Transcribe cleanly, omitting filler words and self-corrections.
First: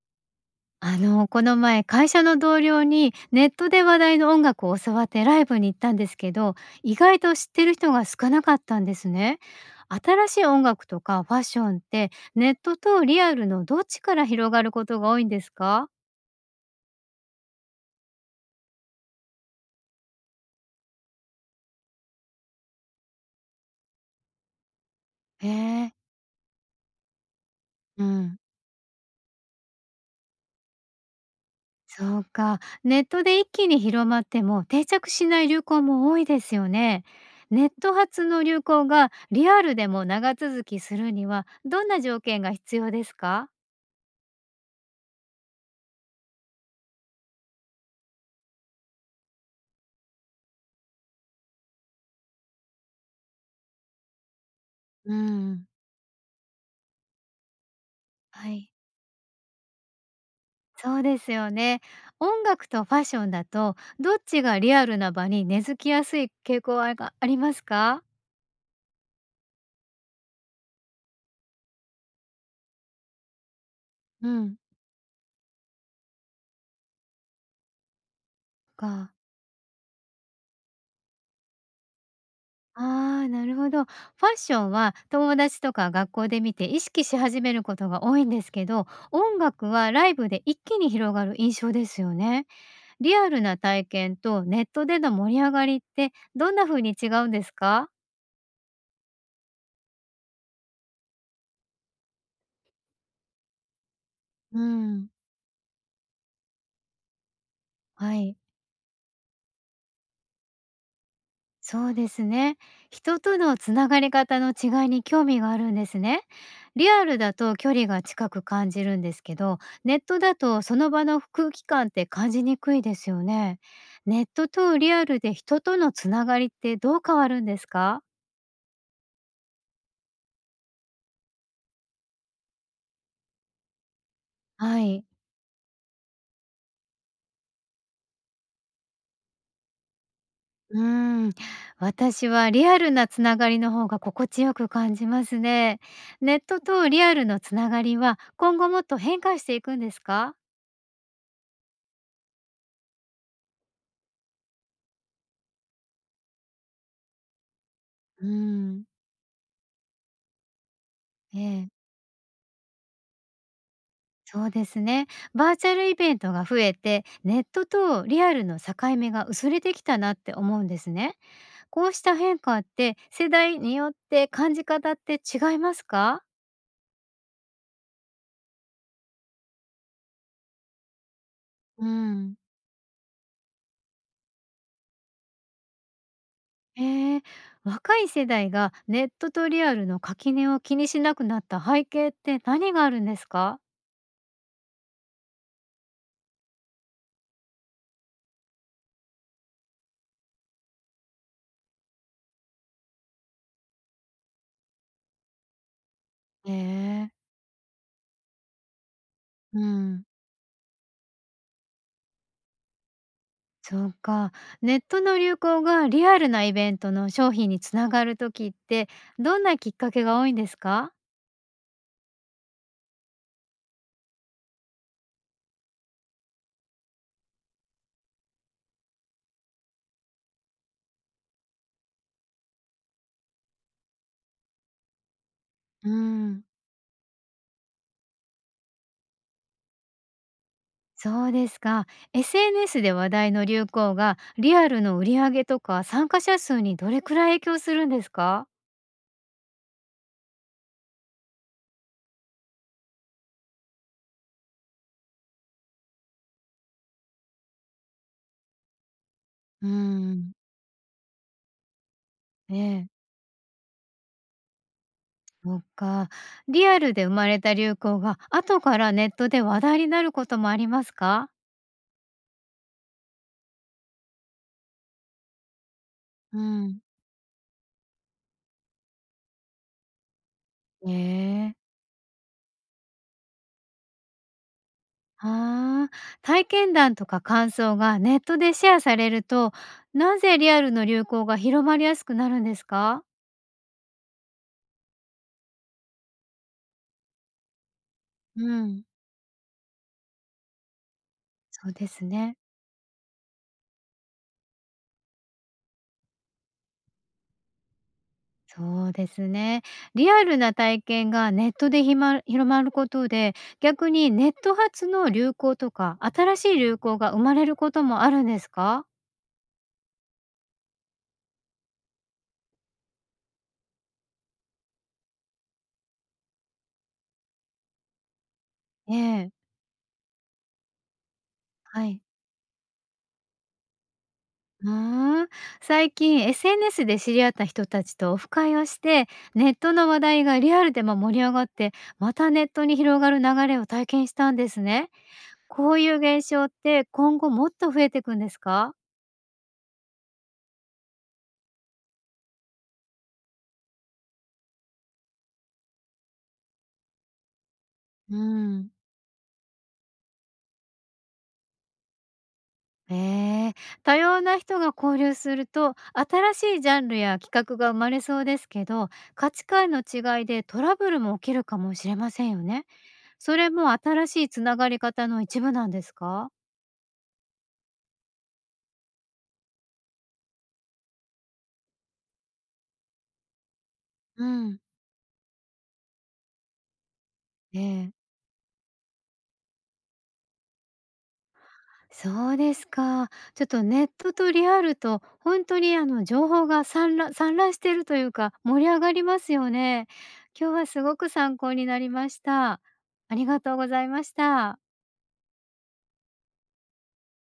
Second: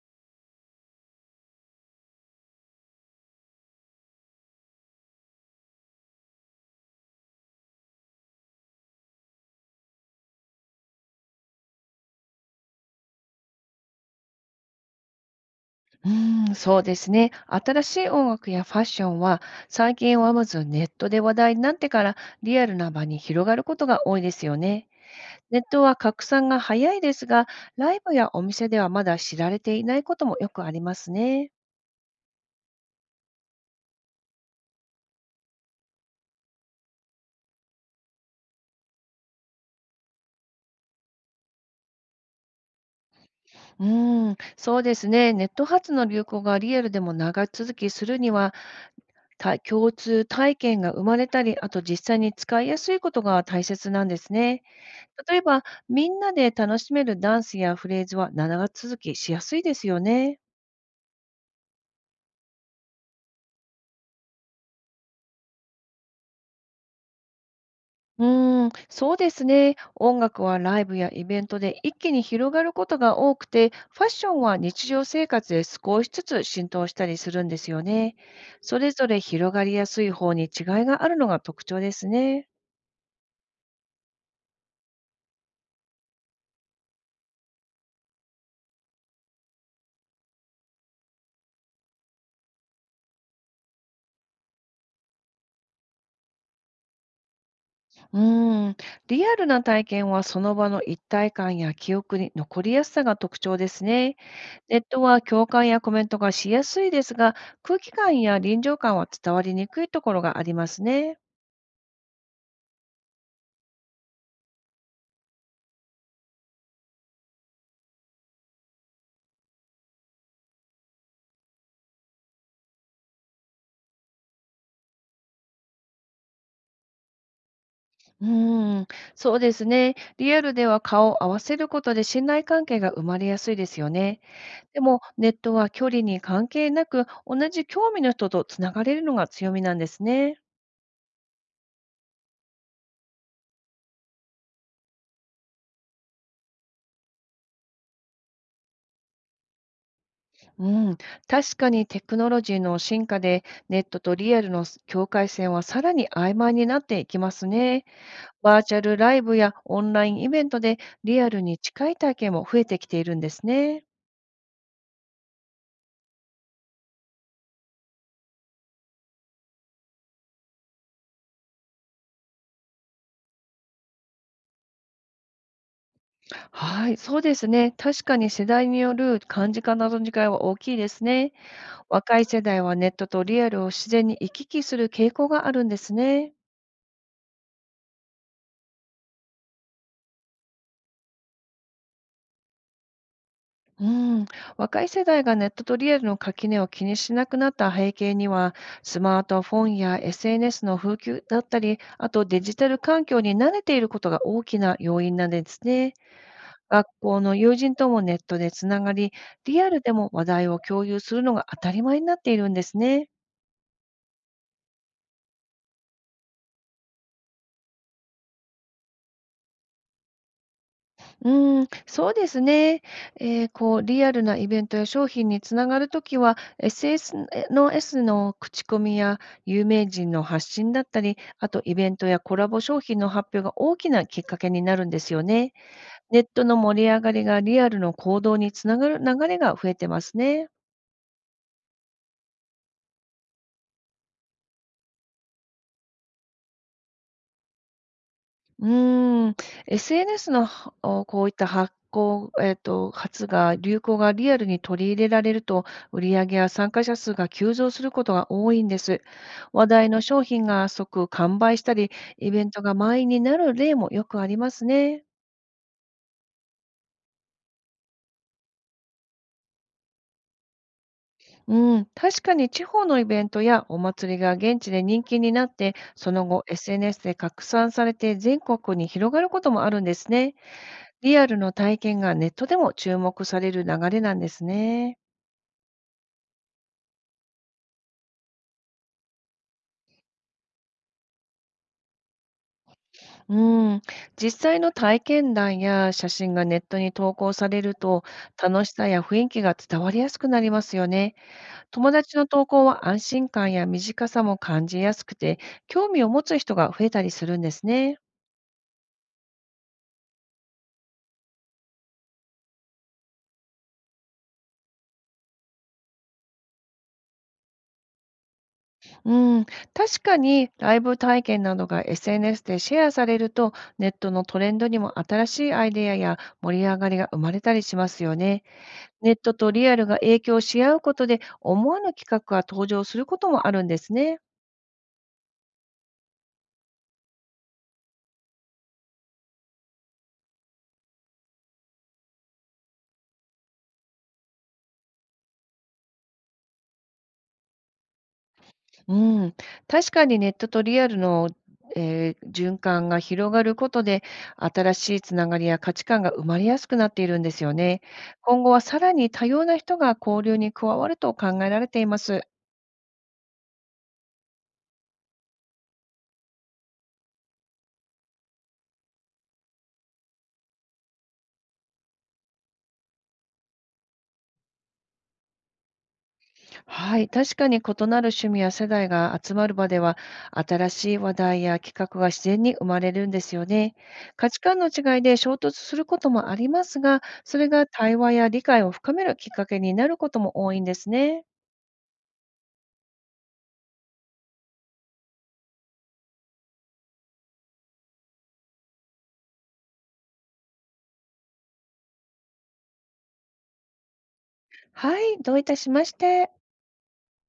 この前会社の同僚にネットで話題の音楽を教わってライブに行ったんですけど、意外と知ってる人が少なかったんですね。新しい音楽とかファッションってネットとリアルのどっちから広がることが多いんですか？そうですね。新しい音楽やファッションは、最近はまずネットで話題になってからリアルな場に広がることが多いですよね。へネットえ、は拡散が早いですが、ライうブやん。お店ではまだ知られていないこともよくありますね。そうか。ネットで一気に広まっても定着しない流行も多いですよね。ネット発の流行がリアルでも長続きするにはどんな条件が必要ですか？そうですね。ネット発の流行がリアルでも長続きするには、共通体験が生まれたり、あと実際に使いやすいことが大切なんですね。う例えば、ん、みんなで楽しめるダンスやフレーズはは長い。続きしやすいですよね。そうですよね。音楽とファッションだと、どっちがリアルな場に根付きやすい傾向はがありますか？そうですね。音楽はライブやイベントで一気に広がることが多くて、ファッうションはん。日常生活で少しずつ浸透したりするんですよね。それぞか。れ広がりやすい方に違いがあるのが特徴ですね。ああ、なるほど。ファッションは友達とか学校で見て意識し始めることが多いんですけど、音楽はライブで一気に広がる印象ですよね。リアルな体験とネットでの盛り上がりってどんな風に違うんですか？うーん、リアルな体験はその場の一体感や記憶に残りやすさが特徴ですね。うネットん。は共感やコメントがしやすいですが、空気は感い。や臨場感は伝わりにくいところがありますね。そうですね。人とのつながり方の違いに興味があるんですね。リアルだと距離が近く感じるんですけど、ネットだとその場の空気感って感じにくいですよね。ネットとリアルで人とのつながりってどう変わるんですか？うーん、そうですね。リアルでは顔を合わせることで信頼関係が生まれやすいですよね。はでも、い。ネットは距離に関係なく、同じ興味の人とつながれるのが強みなんですね。うーん、私はリアルなつながりの方が心地よく感じますね。ネットとリアルのつながりは今後もっと変化していくんですか？うん、確かにテクノロジーの進化で、ネットとリアルの境界線はさらに曖昧になっていきますね。うバーチャん、ルライブやオンラインイベントでリアルにええ、近い体験も増えてきているんですね。そうですね。バーチャルイベントが増えて、ネットとリアルの境目が薄れてきたなって思うんですね。こうした変化って世代によって感じ方って違いますか？はい、そうですね。確かに世代による感じ方の違いは大きいですね。う若いん、世代はネットとリアルを自然に行き来する傾向があるんですね。えー、若い世代がネットとリアルの垣根を気にしなくなった背景って何があるんですか？うん、若い世代がネットとリアルの垣根を気にしなくなった背景には、スマートフォンや SNS の普及だったり、あとデジタル環境に慣れていることが大きな要因なんですね。え学え、校の友人ともネットでつながり、うリアルでん、も話題を共有するのが当たり前になっているんですね。そうか。ネットの流行がリアルなイベントの商品につながる時ってどんなきっかけが多いんですか？そうですね。こう、リアルなイベントや商品につながるときは、SNS の S の口コミや有名人の発信だったり、あとイベントやコラボ商品の発表が大きなきっかけになるんですよね。うネッん、トの盛り上がりがリアルの行動につながる流れが増えてますね。そうですか。SNS で話題の流行がリアルの売り上げとか参加者数にどれくらい影響するんですか？うーん、SNS のこういった発行えっと、発が流行がリアルに取り入れられると、売り上げや参加者数が急増することが多いんです。う話ー題の商ん、品が即完売したり、イベンえトがえ、満員になる例もよくありますね。そっか。リアルで生まれた流行が後からネットで話題になることもありますか？うん、確かに地方のイベントやお祭りが現地で人気になって、そのう後 ん、 SNS で拡散されて全国に広がることもあるんですね。えリアルのえ。体験がネットでも注目される流れなんですね。ああ、体験談とか感想がネットでシェアされると、なぜリアルの流行が広まりやすくなるんですか？うーん、実際の体験談や写真がネットに投稿されると、う楽しん、さや雰囲気が伝わりやすくなりますよね。そうで友す達のね。投稿は安心感や短さも感じやすくて、興味を持つ人が増えたりするんですね。そうですね。リアルな体験がネットで広まることで、逆にネット発の流行とか、新しい流行が生まれることもあるんですか？うん、確かにライブ体験などが SNS でシェアされると、ネットのトレンドにも新しいアイデアや盛り上がりが生まれたりしますよね。えネッえ、トとリアルが影響し合うことで、思わはぬい。企画が登場することもあるんですね。うーん。最近 SNS で知り合った人たちとオフ会をして、ネットの話題がリアルでも盛り上がって、またネットに広がる流れを体験したんですね。こういう現象って今後もっと増えていくんですか？うん、確かにネットとリアルの、循環が広がることで、新しいつながりや価値観が生まれやすくなっているんですよね。う今後はん。さらに多様な人が交流に加わると考えられています。ええ、多様な人が交流すると新しいジャンルや企画が生まれそうですけど、価値観の違いでトラブルも起きるかもしれませんよね。それも新しいつながり方の一部なんですか？はい、確かに異なる趣味や世代が集まる場では、新しい話題や企画が自然に生まれるんですよね。う価値観ん、の違いで衝突することもありますが、それえがえ、対話や理解を深めるきっかけになることも多いんですね。そうですか。ちょっとネットとリアルと本当に情報が散乱散乱してるというか盛り上がりますよね。今日はすごく参考になりました。ありがとうございました。はい、どういたしまして。